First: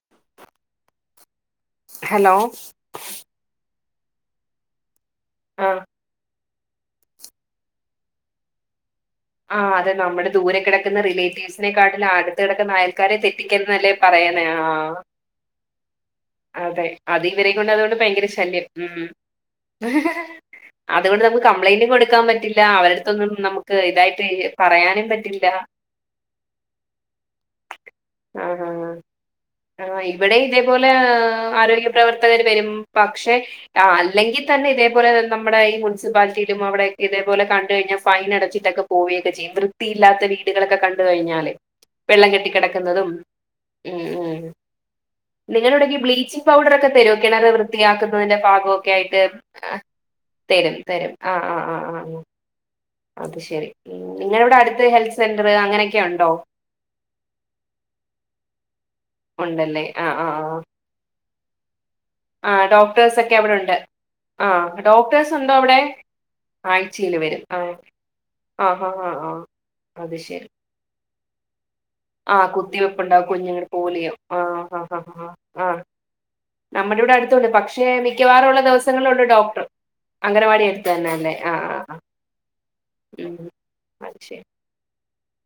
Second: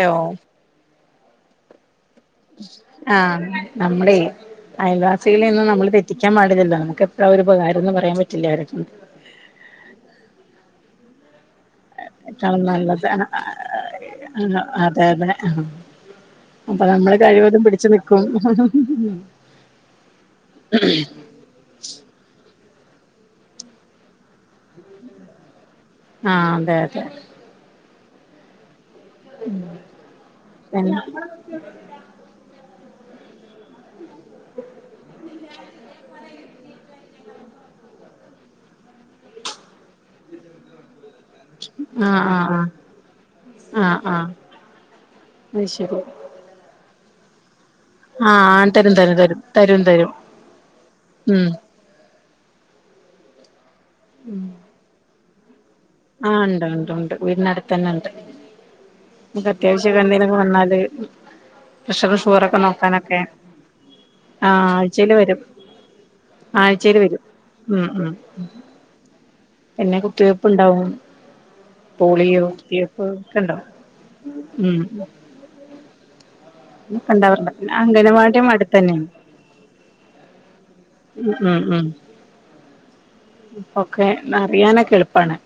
Law hello ആഹ് നമ്മളെയ് അയൽവാസികളേന്നും ആഹ് നമ്മള് പെ പറ്റിക്കാൻ പാടില്ലല്ലോ നമക്കെപ്പളാ ഒരുപകാരംന്ന് പറയാൻ പറ്റില്ലാലോ ആഹ് അതന്നെ നമ്മടെ ദൂരെ കെടക്ക്ന്ന റിലേറ്റീവ്സ് ഇന്നെക്കാട്ടിലും ഏറ്റവും ആദ്യത്തോലൊക്കെ നല്ലത് അയൽക്കാരെ ആഹ് തെറ്റിക്കരുത് എന്നല്ലേ പറയ്ന്നേ ആഹ് ആഹ് അതെ അതെ ആഹ് അപ്പൊ അതെ നമ്മള് അതിവരെ കഴിവതും കൊണ്ട് പിടിച്ചു അതോണ്ട് നിക്കും ഭയങ്കര ശല്യം ഹ്മ്മ് [inaudible] അതു കൊണ്ട് നമക്ക് കംപ്ലൈന്റും കൊട്ക്കാം പ റ്റില്ല അവരട്ത്തൊന്നും നമുക്ക് ഇതായിട്ട് പറയാനും പറ്റില്ല ആഹ് അതെ അതെ ആഹ്, ആഹ് ഇവടേം ഇതേ പോലെ പിന്നെ ആരെലും പ്രവർത്തകര് വെരും പക്ഷെ ആഹ് അല്ലെങ്കിൽ തന്നെ ഇതേ പോലെ നമ്മടെ ഈ മുൻസിപ്പാൽറ്റിയിലും അവടെ ഇതേ പോലെ കണ്ട് കഴിഞ്ഞാ ഫൈനടച്ചിട്ടൊക്കെ പോവെക്കെ ചെയ്യും വൃത്തിയില്ലാത്ത വീടുകളൊക്കെ കണ്ട് കഴിഞ്ഞാല്, ആഹ് വെള്ളം കെട്ടി ആഹ് കെടക്കുന്നതും ആഹ് ആഹ് അത് നിങ്ങളവിടൊക്കെ ശരി ബ്ലീച്ചിങ് പൗഡറൊക്കെ തരോ കിണറ് വൃ വൃത്തിയാക്കുന്നതിന്റെ ആഹ് ഭാഗൊക്കെ തരും തരും ആയിട്ട്. തരും തരും തരും തെരും തെരും ഉം ആഹ് ആഹ് ആഹ് ആഹ് ആഹ് അത് ശെരി നിങ്ങളവിടെ അടുത്ത് ഹെൽത്ത് സെന്ററ് അങ്ങനെ ആഹ് ഇ ണ്ട് ഇണ്ട് ഇണ്ട് വീടിനടുത്തന്നെണ്ട്. നമക്ക് ഉണ്ടല്ലേ അത്യാവിശ്യക്കെ ആഹ് ആഹ് എന്തേലൊക്കെ ആഹ് വന്നാല് പ്രഷർ ശു ആഹ് ഡോക്ടേഴ്സൊക്കെ അവിടൊണ്ട്. ആഹ് ആഴ്ചയില് വരും ഡോക്ടേഴ്സൊണ്ടോ അവിടെ ആഴ്ച്ചേല് വരും ആഹ് ഉം ഉം ആഹ് ആഹ് ആഹ് ആഹ് പിന്നെ അത് ശെരി കുത്തിവെപ്പ് ഇണ്ടാവും. ആഹ് കുത്തിവെപ്പ്ണ്ടാവും കുഞ്ഞുങ്ങളുടെ പോളിയോ ഉം ആഹ് ആഹ് ആഹ് നമ്മുടെ ഒക്കെ ഇവടെ അടുത്തുണ്ട് ഉണ്ടാവാറുണ്ട് പിന്നെ പക്ഷേ അംഗനവാടിയും മിക്കവാറുള്ള അടുത്ത് തന്നെയാണ് ദിവസങ്ങളുണ്ട് ഡോക്ടർ അംഗലവാടി എടുത്തന്നെല്ലേ ഉം ഉം ആഹ് ആഹ് ഉം ആഹ് ഉം [inaudible] ഒക്കെ അത് അറിയാനൊക്കെ എളുപ്പാണ്.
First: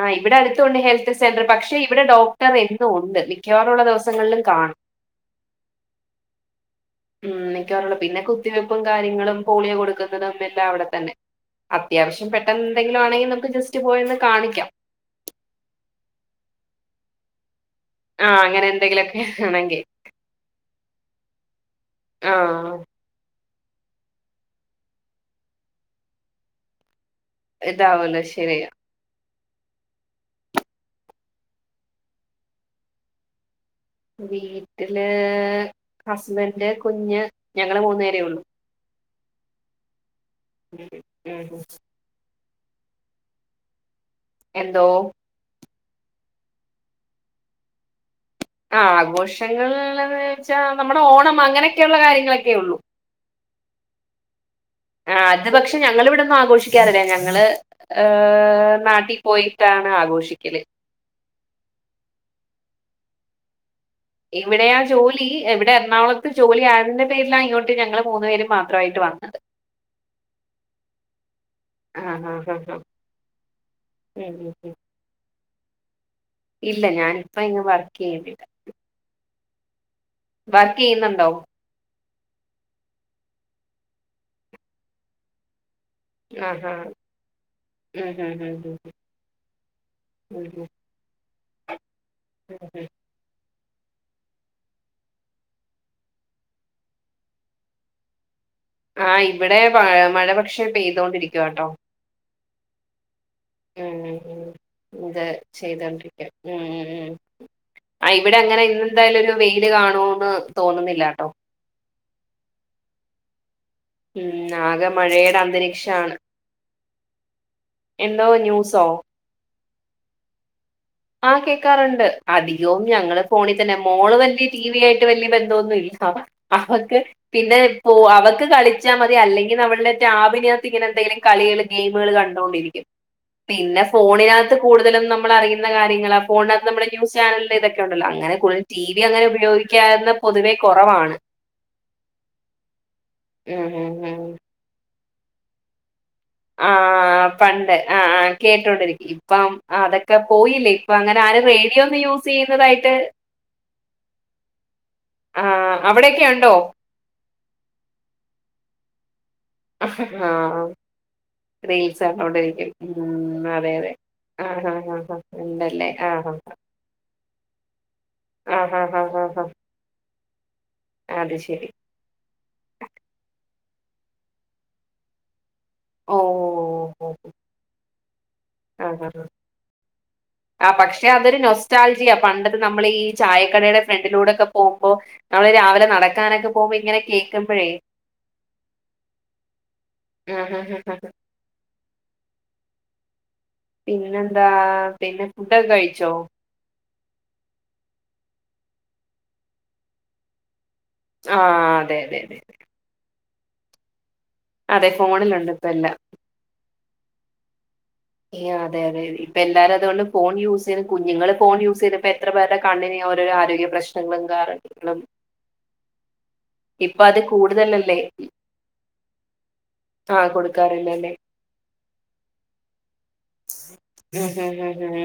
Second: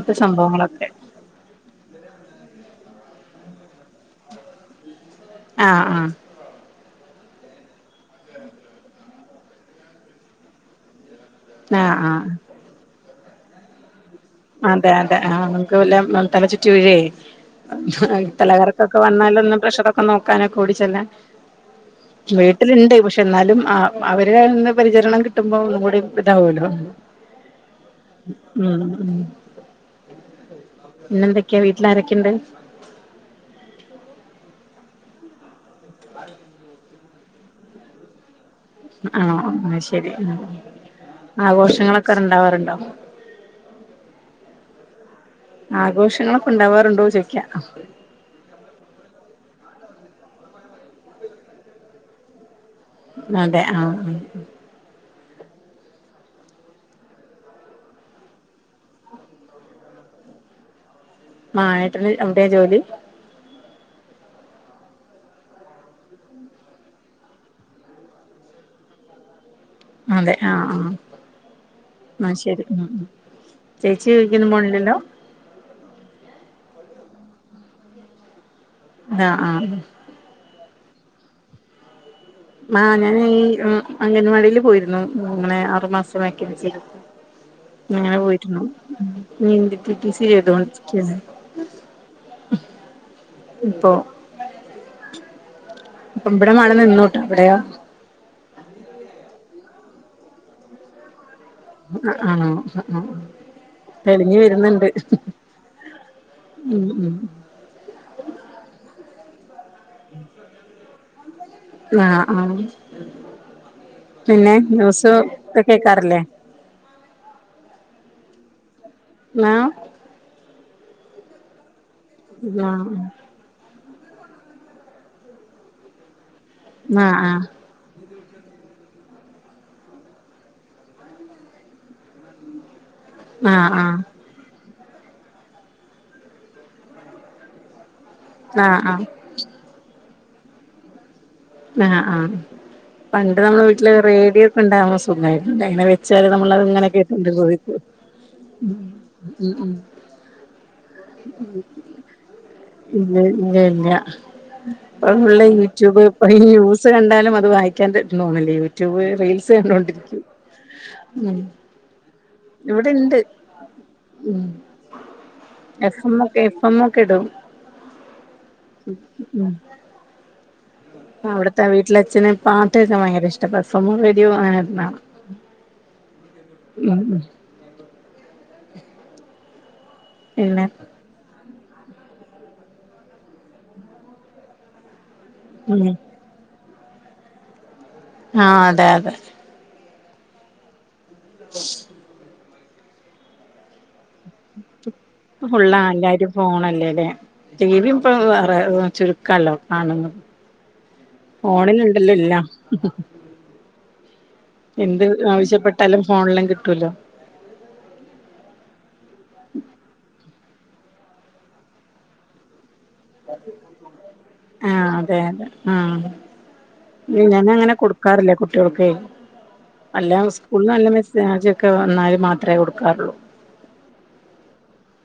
ആഹ് ഇവടടുത്തുണ്ട് സംഭവങ്ങളൊക്കെ ഹെൽ സെന്റർ പക്ഷെ ഇവടെ ഡോക്ടർ എന്നും ഉണ്ട് മിക്കവാറുള്ള ദിവസങ്ങളിലും കാണും. ആഹ് ആഹ് ഹ്മ്മ് മിക്കവാറും പിന്നെ കുത്തിവെപ്പും കാര്യങ്ങളും പോളിയോ കൊടുക്കുന്നതും എല്ലാം അവടെത്തന്നെ ആഹ് ആഹ് അത്യാവശ്യം പെട്ടൊന്നെന്തെങ്കിലും ആണെങ്കി നമുക്ക് ജസ്റ്റ് പോയൊന്ന് കാണിക്ക അതെ അതെ ആഹ് നമുക്ക് വല്ല തല ചുറ്റി വീഴേ ആ അങ്ങനെ തലകറ്ക്കൊക്കെ എന്തെങ്കിലുമൊക്കെ വന്നാലൊന്നും ആണെങ്കിൽ പ്രഷറൊക്കെ നോക്കാനൊക്കെ ഓടിച്ചെല്ല ആ വീട്ടില്ണ്ട് പക്ഷേ. എന്നാലും ആഹ് അവരുടെന്ന് പരിചരണം കിട്ടുമ്പം ഒന്നും കൂടി ഇതാവുല്ലോ. ഇതാവല്ലോ ശരിയാ മ് മ്. പിന്നെന്തൊക്കെ വീട്ടിൽ ആരെക്കെണ്ട്? വീട്ടില് ഹസ്ബന്റ് കുഞ്ഞ് ഞങ്ങള് മൂന്ന് പേരേ ഉള്ളു. ആഹ് അയ് ശരി മ് ഉം ഉം, ഉം. ആഘോഷങ്ങളൊക്കെ ടണ്ടാവാറുണ്ടോ? എന്തോ? ആഘോഷങ്ങളൊക്കെ ഉണ്ടാവാറുണ്ടോ ചോയിക്കൃ? ആഹ് ആഘോഷങ്ങള ളാഷ് വെച്ചാ നമ്മുടെ ഓണം അങ്ങനെക്കെയുള്ള കാര്യങ്ങളൊക്കെ ഉള്ളൂ. അതെ ആഹ് ആഹ്. ആഹ് അത് പക്ഷെ ഞങ്ങൾ ഇവിടന്നും ആഘോഷിക്കാറില്ല ഞങ്ങള്. ഏഹ് നാട്ടിൽ പ്പോയിട്ടാണ് ആഘോഷിക്കല്. ആഹ് ഏട്ടന് അവ്ടെ ജോലി? ഇവിടെയാ ജോലി എവിടെ എറ്ണാകുളത്ത് ജോലി ആയതിന്റെ പേരിലാ ഇങ്ങോട്ട് ഞങ്ങളെ മൂന്നു പേര് മാത്രമായിട്ട് വന്നത്. അതെ ആഹ് ആഹ്. ആഹ് ശരി ഉം ഉം ചേച്ചി [unintelligible] ഉം ക്കുന്നും ഉം ഉം പോണില്ലല്ലോ? ഇല്ല ഞാനിപ്പ ഇങ്ങ് വർക്ക് ചെയ്യുന്നില്ല. ആഹ് ആഹ്. വർക്ക് ചെയ്യുന്നുണ്ടോ? ആഹ് ഞാൻ ഈ അം അംഗൻവാടിൽ പോയിരുന്നു മ് ങ്ങനെ ആറുമാസ ആഹ് വാക്കൻസിൽ. ആഹ് അങ്ങനെ ഉം ഉം ഉം പോയിട്ടുണ്ടാവും ഉം നീ [unintelligible] ടി ടി സി ഉം ഉം ചെയ്തോണ്ടിരിക്ക [unintelligible] ഇപ്പോ. അപ്പോ ബ്ടെ മാണ [unintelligible] നിന്നോട്ടോ അവിടെയോ? ആഹ് ഇവിടെ പയ് മഴ പക്ഷേ പെയ്തോണ്ടിരിക്കുവാട്ടോ. അഹ ആഹ് അഹ ആഹ്. ഉം ഉം തെളിഞ്ഞ് ഉം വര്ന്ന്ണ്ട് ഉം ഉം. ആഹ് ഇവിടെ അങ്ങനെ ഇന്നെന്തായാലും ഒരു വെയില് കാണൂന്ന് തോന്നുന്നില്ലാട്ടോ. ആഹ് ആഹ് ഉം പിന്നെ ആകെ ന്യൂസ് മഴയുടെ ഒക്കെ അന്തരീക്ഷാണ് കേക്കാറില്ലേ? എന്തോ ന്യൂസോ? ങ്ങ. ആഹ് കേക്കാറ്ണ്ട് അധികോം ആഹ് ഞങ്ങള്. ഫോണി തന്നെ മോള് വല്ലൃ ടി വി ആയിട്ട് വല്ലൃ ബന്ധോന്നു ഇല്ല അവ അവക്ക് ആഹ് ആഹ് പിന്നെ. ആഹ് ഓ അവക്ക് കളിച്ചാ മതി അല്ലെങ്കിൽ അവള്ടെ ടാബിനാത്ത് ഇങ്ങനെന്തെങ്കിലും കളികൾ ഗെയിമുകൾ കണ്ടോണ്ടിരിക്കും. ആഹ് പിന്നെ ഫോണിനാത്ത് കൂടുതലും നമ്മളറിയു യുന്ന കാര്യങ്ങളാ ഫോണിനാത്ത് നമ്മള് ന്യൂസ് ചാനല്ന്റെ ഇതൊക്കെ ഒണ്ടല്ലോ അങ്ങനെ കൂട്ൽ ടി വി ആഹ് അങ്ങനെ ഉപയോഗി ക്ക്യാന്നെ പൊതുവെ കൊറവാണ്. ആഹ് ആഹ് പണ്ട് നമ്മള ഉം ഉം വീട്ടില് ഉം റേഡിയോ ഒക്കെണ്ടാവുമ്പ സുഖാര്ന്ന്ല്ലെ ങ്ങനെ വ ച്ചാല് നമ്മളത് ആ ഇങ്ങനെ കേട്ട് പണ്ട് [unintelligible] ആ ആ ഉം കേട്ടോണ്ടിരിക്കും ഇപ്പം ഉം ഉം. അതൊക്കെ പോയില്ലേ ഇപ്പൊ അങ്ങനെ ആരും ഉം റേഡിയോ ഒന്നും യൂസ് ചെയ്യുന്നതായിട്ട് ഇല്ല ഇല്ല ഇല്ല. ഇപ്പ ആ ഫുള്ള് യൂട്യൂബ് അവിടെയൊക്കെ ഈ ഉണ്ടോ ന്യൂസ് കണ്ടാലും അത് വായിക്കാൻ [unintelligible] യൂട്യൂബ് റീൽസ്. ആഹ് കണ്ടോണ്ടിരിക്കും അഹ് റീൽസ് കണ്ടോണ്ടിരിക്കും ഇവിടെണ്ട് ഉം അതെ അതെ. ആഹ് ആഹ് ആഹ് ആഹ് ഉണ്ടല്ലേ ആഹ് അഹ്. അമ്മൂക്കെ ഇടും ഹാ ഉം ഹാ ഹാ ഹാ ഉം. അത് അവിട്ത്തെ ശരി വീട്ട്ലെ അച്ഛന് പാട്ട് കേക്കാൻ ഭയങ്കര ഇഷ്ട പ്രെസംഗൊ റേഡിയോ അങ്ങനെന്തെ വേണം ഓഹ് ഉം ഉം ആഹ് ആഹ് പിന്നെ ആഹ് പക്ഷെ പക്ഷെ അതൊരു നൊസ്റ്റാൽജിയാ പണ്ടത്തെ നമ്മളീ ചായക്കടേടെ ഫ്രണ്ടിലൂടോക്കെ പോവുമ്പൊ നമ്മള് രാവിലെ ഉം നടക്കാനൊക്കെ പോവുമ്പോ ഇങ്ങനെ കേൾക്കുമ്പഴേ ആഹ് അതെ അതെ ആഹ് ഹ് പിന്നെന്താ പിന്നെ ഫുഡൊക്കെ ഫുള്ള് കഴിച്ചോ എല്ലാരും ഫോണല്ലേല്ലേ ടി വിം ഇപ്പ വേറെ ചുരുക്കാല്ലോ കാണുന്നത് ആഹ് അതെ ഫോണിലുണ്ടല്ലോ അതെ അതെ എല്ലാം അതെ എന്ത് ഫോണിലുണ്ട് ഇപ്പ എല്ലാം ആവശ്യപ്പെട്ടാലും ഫോണിലാം കിട്ടൂല്ലൊ അതെ അതെ ഇപ്പൊ എല്ലാരും അത്കൊണ്ട് ഫോൺ യൂസെയത് കുഞ്ഞുങ്ങള് ഫോൺ യൂസേയ്ത് ഇപ്പെത്ര പേർടെ കണ്ണിന ആഹ് അതെ അതെ ആഹ് ഇപ്പൊ അത് ഞാനങ്ങനെ കൂടുതലല്ലേ കൊടുക്കാറില്ല കുട്ടികൾക്കെ അല്ല ആഹ് ഉസ്കൂള് വല്ല കൊടുക്കാറില്ലല്ലേ മെസേജൊക്കെ വന്നാല് മാത്രെ കൊടുക്കാറുള്ളൂ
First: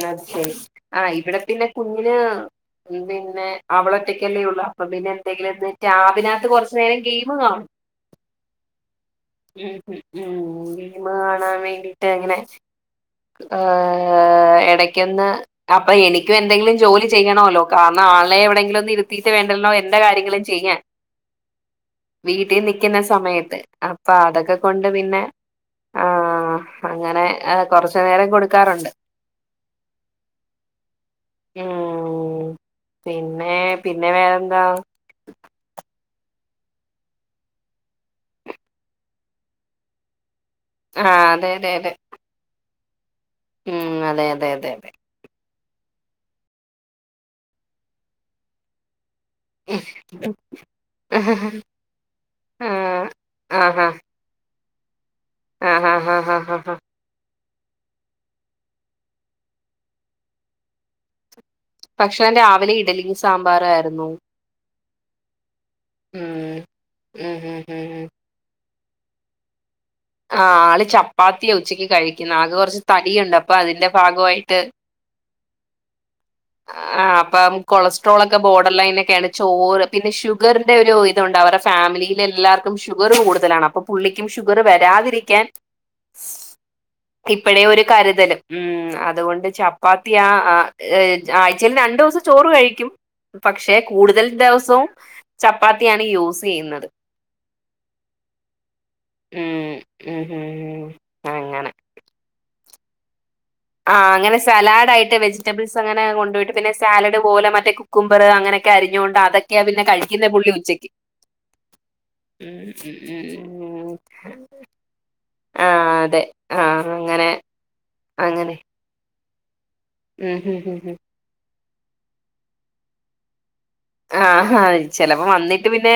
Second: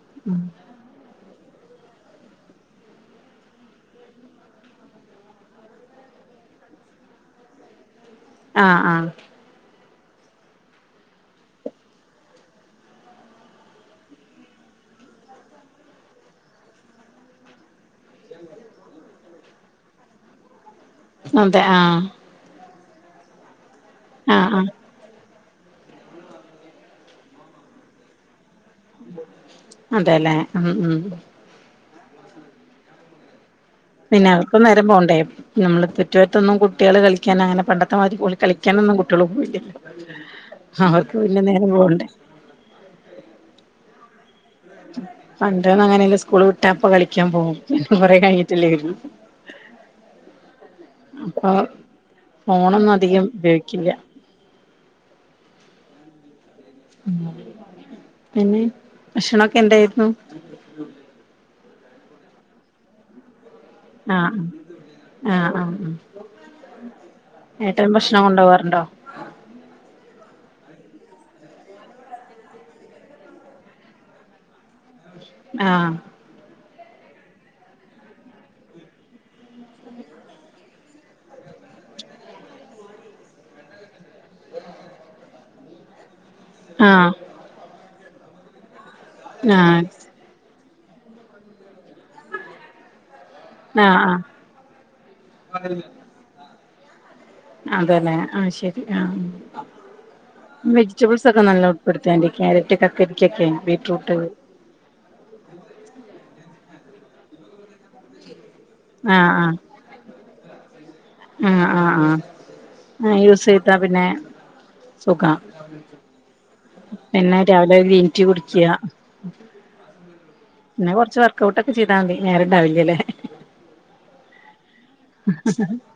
അത് ശരി ആഹ് ഇവിടെ പിന്നെ കുഞ്ഞിന് പിന്നെ അവള് ഒറ്റക്കല്ലേ ഒള്ള് അപ്പൊ പിന്നെ എന്തെങ്കിലൊന്ന് ടാബിനാത്ത് കൊറച്ച് നേരം ഗെയിമ് കാണും ആഹ് ആഹ് ഉം ഉം ഗെയിമ് കാണാൻ വേണ്ടീട്ട് ഇങ്ങനെ ആഹ് എടക്കൊന്ന് അപ്പ എനിക്കു എന്തെങ്കിലും ജോലി ചെയ്യണോല്ലൊ കാരണം ആളെ എവിടെങ്കിലൊന്ന് ഇര്ത്തീട്ട് വേണ്ടല്ലൊ എന്റെ കാര്യങ്ങളും ചെയ്യാൻ അതെ ആഹ് വീട്ടി നിക്കുന്ന സമയത്ത് അപ്പൊ ആഹ് അതൊക്കെ ആഹ് കൊണ്ട് പിന്നെ ആഹ് അങ്ങനെ കൊറച്ച് നേരം കൊട് അതേല്ലെ ഉം ഉം ഉം പിന്നെ പിന്നെ അവർക്കും നേരം പോണ്ടേ നമ്മള് തെറ്റ്പറ്റൊന്നും കുട്ടികള് കളിക്കാന് അങ്ങനെ പണ്ടത്തെമാരി ഓല് കളിക്കാനൊന്നും കുട്ടികൾ പോവില്ലല്ലോ അവർക്ക് ആഹ് പിന്നെ അതെ നേരം അതെ അതെ പോവണ്ടേ ഉം അതെ അതെ അതെ അതെ പണ്ട്ന്ന അങ്ങനല്ല സ്കൂള് വിട്ടാപ്പ കളിക്കാൻ പോവും കൊറെ കഴിഞ്ഞിട്ടില്ലെ വരുള്ളു ആഹ് അപ്പൊ ഫോണൊന്നും അധികം ഉപയോക്കില്ല ആഹ് ഹാ ഹാ ഹാഹാഹ പിന്നെ ഭക്ഷണൊക്കെ എന്തായിരുന്നു പക്ഷെ രാവിലെ ഇഡലി സാമ്പാറായിയിരുന്നു ആഹ് ആ ആഹ് ആ ഉം ഉം ഉം ഉം ഏട്ടൻ ഉം. ഭക്ഷണം കൊണ്ടപോവാറുണ്ടോ ആഹ് ആള് ചപ്പാത്തിയ ഉച്ചക്ക് കഴിക്കുന്ന ആകെ കുറച്ച് തടിയുണ്ട് അപ്പൊ അതിന്റെ ഭാഗമായിട്ട് ആഹ് ആഹ് അപ്പം കൊളസ്ട്രോൾ ഒക്കെ ബോർഡർ ലൈനൊക്കെയാണ് ചോറ് പിന്നെ ഷുഗറിന്റെറെ ഒരു തോണ്ട് അവടെ ഫാമിലിയില എല്ലാവർക്കും ഷുഗർ കൂടുതലാണ് അപ്പൊ പുള്ളിക്കും ഷുഗർ വരാതിരിക്കാൻ ആഹ് ഇപ്പഴേ ഒരു കരുതലും ഉ അതുകൊണ്ട് ആഹ് ചപ്പാത്തി ആഹ് ആ ഏഹ് ആഴ്ചയിൽ രണ്ടു ദിവസം ചോറ് കഴിക്കും പക്ഷെ ആഹ് ആഹ് കൂടുതൽ ദിവസവും ചപ്പാത്തിയാണ് യൂസ് ചെയ്യുന്നത് അതല്ലെ ആഹ് ശരി ആ ഉം ഉം ഉം വെജിറ്റബിൾസ് ഒക്കെ അങ്ങനെ നല്ല ഉൾപ്പെടുത്ത കാരറ്റ് കക്കരി കൊക്കെയ ആഹ് അങ്ങനെ സലാഡ് ആയിട്ട് വെജിറ്റബിൾസ് അങ്ങനെ കൊണ്ട പോയിട്ട് പിന്നെ സാലാഡ് പോലെ മറ്റെ കുക്കുംമ്പർ അങ്ങനെ അരിഞ്ഞുകൊണ്ട് ആഹ് ആഹ് അതൊക്കെ പിന്നെ കഴിക്കുന്ന പുള്ളി ഉച്ചക്ക് ആഹ് ആഹ് ആഹ് ഉം ഉം ഉം സുഖ ആഹ് അതെ ആഹ് അങ്ങനെ പിന്നെ രാവിലെ ഗ്രീൻ ടീ അങ്ങനെ കുടിക്കുക ഉം ഉം ഉം പിന്നെ ഉം കൊറച്ച വ കട്ടൊക്കെ ചെതാൽ മതി നേരണ്ടാവില്ലല്ലേ ആഹ് ചിലപ്പ വന്നിട്ട് പിന്നെ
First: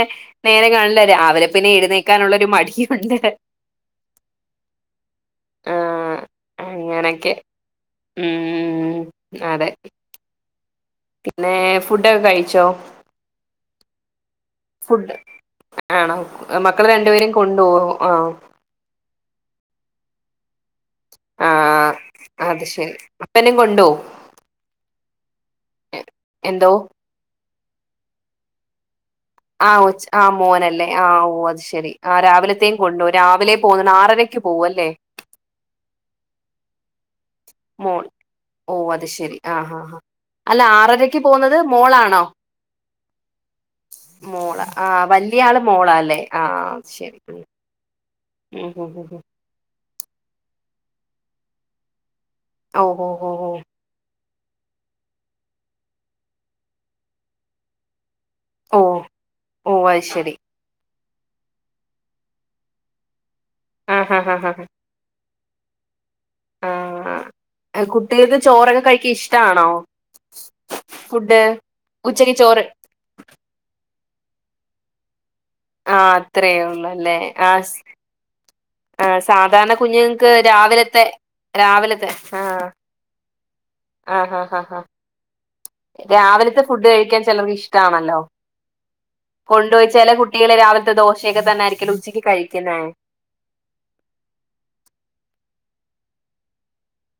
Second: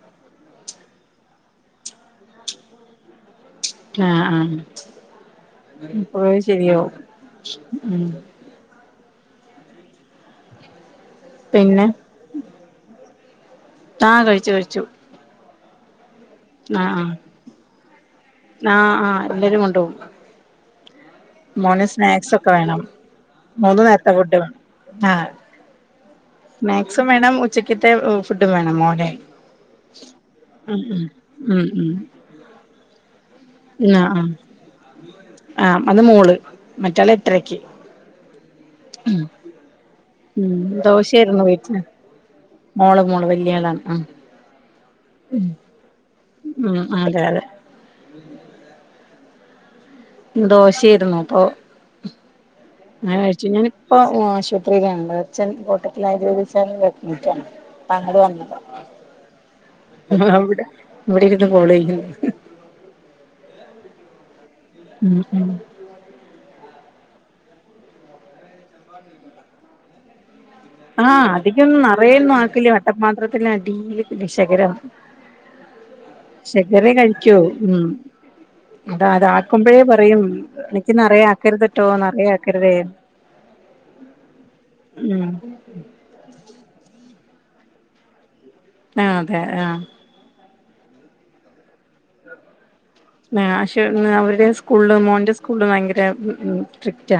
നേരെ കാണില്ല രാവിലെ പിന്നെ എഴുന്നേക്കാനുള്ളരു മടിയുണ്ട് ആഹ് ആഹ് ആഹ് അപ്പോ ശരിയാവും അങ്ങനൊക്കെ ഉ ഉം അതെ പിന്നെ ഫുഡൊക്കെ കഴിച്ചോ താ കഴിച്ചു കഴിച്ചു ഫുഡ് ആണോ മക്കൾ ആഹ് ആഹ് രണ്ടുപേരും കൊണ്ടുപോവോ ആഹ് ആഹ് ആഹ് എല്ലാരും കൊണ്ടപോകും മോന് ആഹ് സ്നാക്സ് ഒക്കെ അത് വേണം ശരി അപ്പനും മൂന്ന് കൊണ്ടോവും നേരത്തെ ഫുഡ് വേണം ആഹ് എ എന്തോ സ്നാക്സും വേണം ഉച്ചക്കത്തെ ഫുഡും വേണം മോനെ ആ ആ മോനല്ലേ ആ ഓ അത് ശരി ആ രാവിലത്തെയും കൊണ്ടു രാവിലെ പോകുന്നുണ്ട് എന്ന ആ ആറരക്ക് പോവും അല്ലേ ആഹ് അത് മോള് മറ്റാല എത്രക്ക് മോൾ ഓ അത് ശരി ആ ഹാ ആഹാ ഉം അല്ല ആറരക്ക് ദോശയായിരുന്നു പോകുന്നത് വീട്ടില് മോളാണോ മോള് മോള് വലിയയാളാണ് ആഹ് മോള് ആ വലിയ ആള് മോള അല്ലേ ഉം ആഹ്ശരി അതെ അതെ ഉം ഹ ഉ ദോശായിരുന്നു അപ്പൊ ഓഹ് അങ്ങനെ ഓഹ് കഴിച്ചു ഓഹ് ഞാൻ അപ്പൊ ആശുപത്രിയിലണ്ട് അച്ഛൻ കൂട്ടത്തിലായി ചോദിച്ചാല വെക്കട്ടാണ്ങ്ങട് വന്നത് ഓഹ് ഓഹ് ഓഹ് അത് ശരി വിടെ ഇവിടെ ഇന്ന് കോളയ്യും ആഹ് ആഹ് ഹാ ഉം ഉം ആഹ് കുട്ടികൾക്ക് ചോറൊക്കെ കഴിക്കാ ഇഷ്ടമാണോ ആഹ് അധികൊന്നും നിറയൊന്നും ഉച്ചക്ക് ചോറ് ആക്കല വട്ടപ്പാത്രത്തി അടില ശകരം ആഹ് അത്രേ ശഖര ഉള്ളല്ലേ കഴിക്കോ ആഹ് ഉം അതാ ആഹ് സാധാരണ അതാക്കുമ്പോഴേ പറയും കുഞ്ഞുങ്ങൾക്ക് എനിക്ക് രാവിലത്തെ നിറയെ ആക്കരുത്ട്ടോ രാവിലത്തെ നിറയെ ആഹ് ആക്കരുതേ ഉ ആഹ് ഹാ ആ ഹാ ഉം രാവിലത്തെ ഫുഡ് കഴിക്കാൻ ചിലർക്ക് ഇഷ്ടമാണല്ലോ? ആഹ് അതെ ആഹ് കൊണ്ടുപോയി ചെലകുട്ട കുട്ടികള് രാവിലത്തെ ദോശൊക്കെ തന്നൊയിരിക്കുവല്ലോ ഉച്ചയ്ക്ക് കഴിക്കുന്നേ? നാശ് അവരുടെ സ്കൂളില് മോന്റെ സ്കൂളില് ഭയങ്കര സ്ട്രിക്റ്റാ.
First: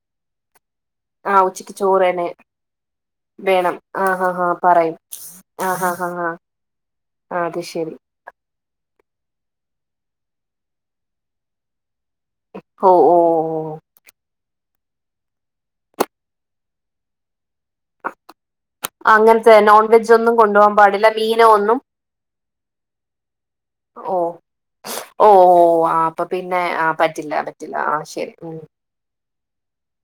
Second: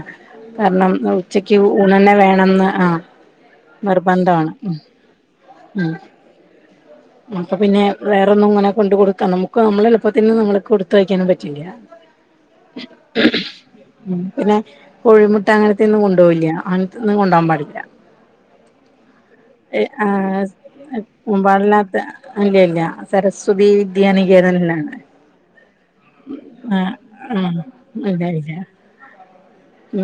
കാരണം ഉച്ചക്ക് ഊണ് തന്നെ വേണന്ന് ആഹ് വേണം നിർബന്ധമാണ് [unintelligible] ഉം പറയും ഉം [unintelligible] ആഹ് അപ്പൊ അത് പിന്നെ ശരി വേറൊന്നും ഇങ്ങനെ കൊണ്ട് കൊടുക്കാം നമ്മുക്ക് നമ്മള് എളുപ്പത്തിന് നമ്മക്ക് കൊടുത്തയക്കാൻ പറ്റില്ല. [inaudible] ഓ ഓ ഓ ഉം പിന്നെ കോഴിമുട്ട അങ്ങനത്തൊന്നും കൊണ്ടുപോകില്ല. അങ്ങനത്തൊന്നും കൊണ്ടു പോകാൻ പാടില്ല. അങ്ങനത്തെ നോൺ ഏഹ് വെജ് ഒന്നും കൊണ്ടുപോകാൻ പാടില്ല ആഹ് മീനോ ഒന്നും പാടില്ലാത്ത അല്ലല്ല സരസ്വതി വിദ്യാനികേതനിലാണ്. ഓ ഓ ആഹ് അപ്പൊ പിന്നെ ആഹ് പറ്റില്ല പറ്റില്ല ആഹ് ശരി ഉം.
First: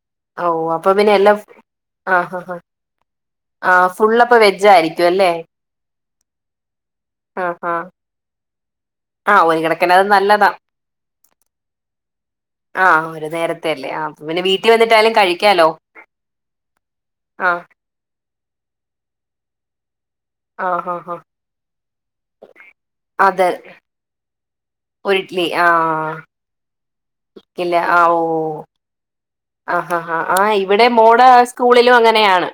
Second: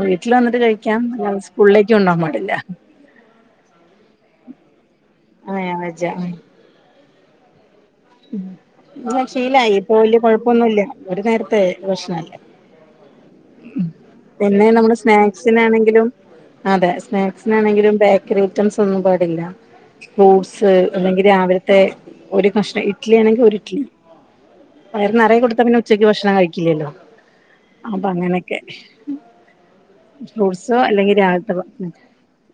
വീട്ടിൽ ഓ വന്നിട്ട് അപ്പൊ കഴിക്കാം. അല്ലാതെ സ്കൂളിലേക്ക് കൊണ്ടുപോവാൻ പാടില്ല. ആ ഫുള്ള് അപ്പോ വെജ് ആയിരിക്കും അല്ലേ. അങ്ങനെ വെച്ച ഉം ഹാ ഉം. അത് ശീലായി ഇപ്പ അത് വലിയ നല്ലതാ കൊഴപ്പൊന്നുമില്ല. ഒരു നേരത്തെ ഭക്ഷണല്ലേ ആഹ് ഒരു നേരത്തെ അല്ലേ ആഹ് പിന്നെ വീട്ടിൽ നമ്മള് വന്നിട്ടായാലും കഴിക്കാലോ? സ്നാക്സിനാണെങ്കിലും അതെ ആഹ് സ്നാക്സിനാണെങ്കിലും ബേക്കറി ഐറ്റംസ് ഒന്നും പാടില്ല. ഫ്രൂട്ട്സ് ആഹ് ആഹ് ആഹ് അല്ലെങ്കിൽ രാവിലെ മറ്റേ ഒരു കഷ്ണം ഇഡ്ലി ആണെങ്കിൽ അതെ ഒരു ഇഡ്ലി വയർ ഒരു നിറയെ ഇഡ്ലി കൊടുത്താൽ പിന്നെ ഉച്ചക്ക് ആഹ് ഭക്ഷണം കഴിക്കില്ലല്ലോ? ഇല്ല ഓ അപ്പൊ ഓ അങ്ങനെയൊക്കെ ആഹ് ആഹ് ആഹ് ഫ്രൂട്ട്സോ ഇവിടെ അല്ലെങ്കിൽ മോടെ രാവിലത്തെ സ്കൂളിലും അങ്ങനെയാണ്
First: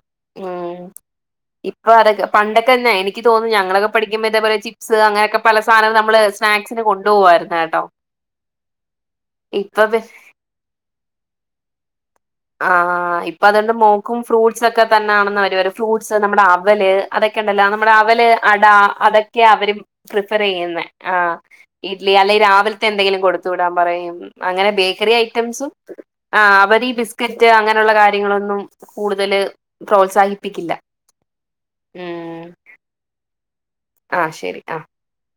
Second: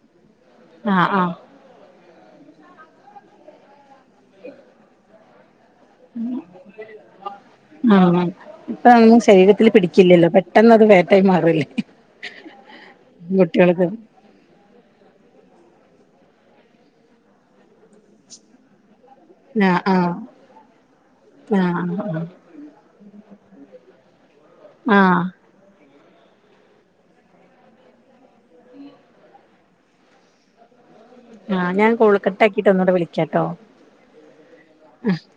ഉം ആഹ് ആഹ് അപ്പ അതൊക്കെ പണ്ടൊക്കെന്നെ എനിക്ക് തോന്നുന്നു ഞങ്ങളൊക്കെ പഠിക്കുമ്പം ഇതേ പോലെ ചിപ്സ് അങ്ങനൊക്കെ കേട്ടോ ആഹ് ആഹ് ഇപ്പൊ ഒന്നും ശരീരത്തിൽ ഇപ്പൊ പിടിക്കില്ലല്ലോ? പറ്റ പെട്ടെന്ന് അത് [unintelligible] മാറുവല്ലേ? ആഹ് ഇപ്പ അതുകൊണ്ട് മോക്കും ഫ്രൂട്ട്സ് ഒക്കെ തന്നാണന്ന് അവരു ഫ്രൂട്ട്സ് നമ്മുടെ അവല് അതൊക്കെ ഉണ്ടല്ലോ നമ്മടെ അവല്, അടാ, അതൊക്കെ അവര് ആഹ് ആഹ് പ്രിഫർ ചെയ്യുന്നേ ആഹ്. ഇഡ്ലി ആഹ് അല്ലെങ്കിൽ രാവിലത്തെ എന്തെങ്കിലും കൊടുത്തു വിടാൻ പറയും. അങ്ങനെ ബേക്കറി ആഹ് ഐറ്റംസും ആഹ് അവര് ഈ ബിസ്കറ്റ് അങ്ങനെയുള്ള കാര്യങ്ങളൊന്നും കൂടുതല് പ്രോത്സാഹിപ്പിക്കില്ല. ആഹ് ഞാൻ കോള് ഉം കട്ടാക്കീട്ട് ഒന്നൂടെ വിളിക്കട്ടോ. ആഹ് ശരി ആഹ് [unintelligible]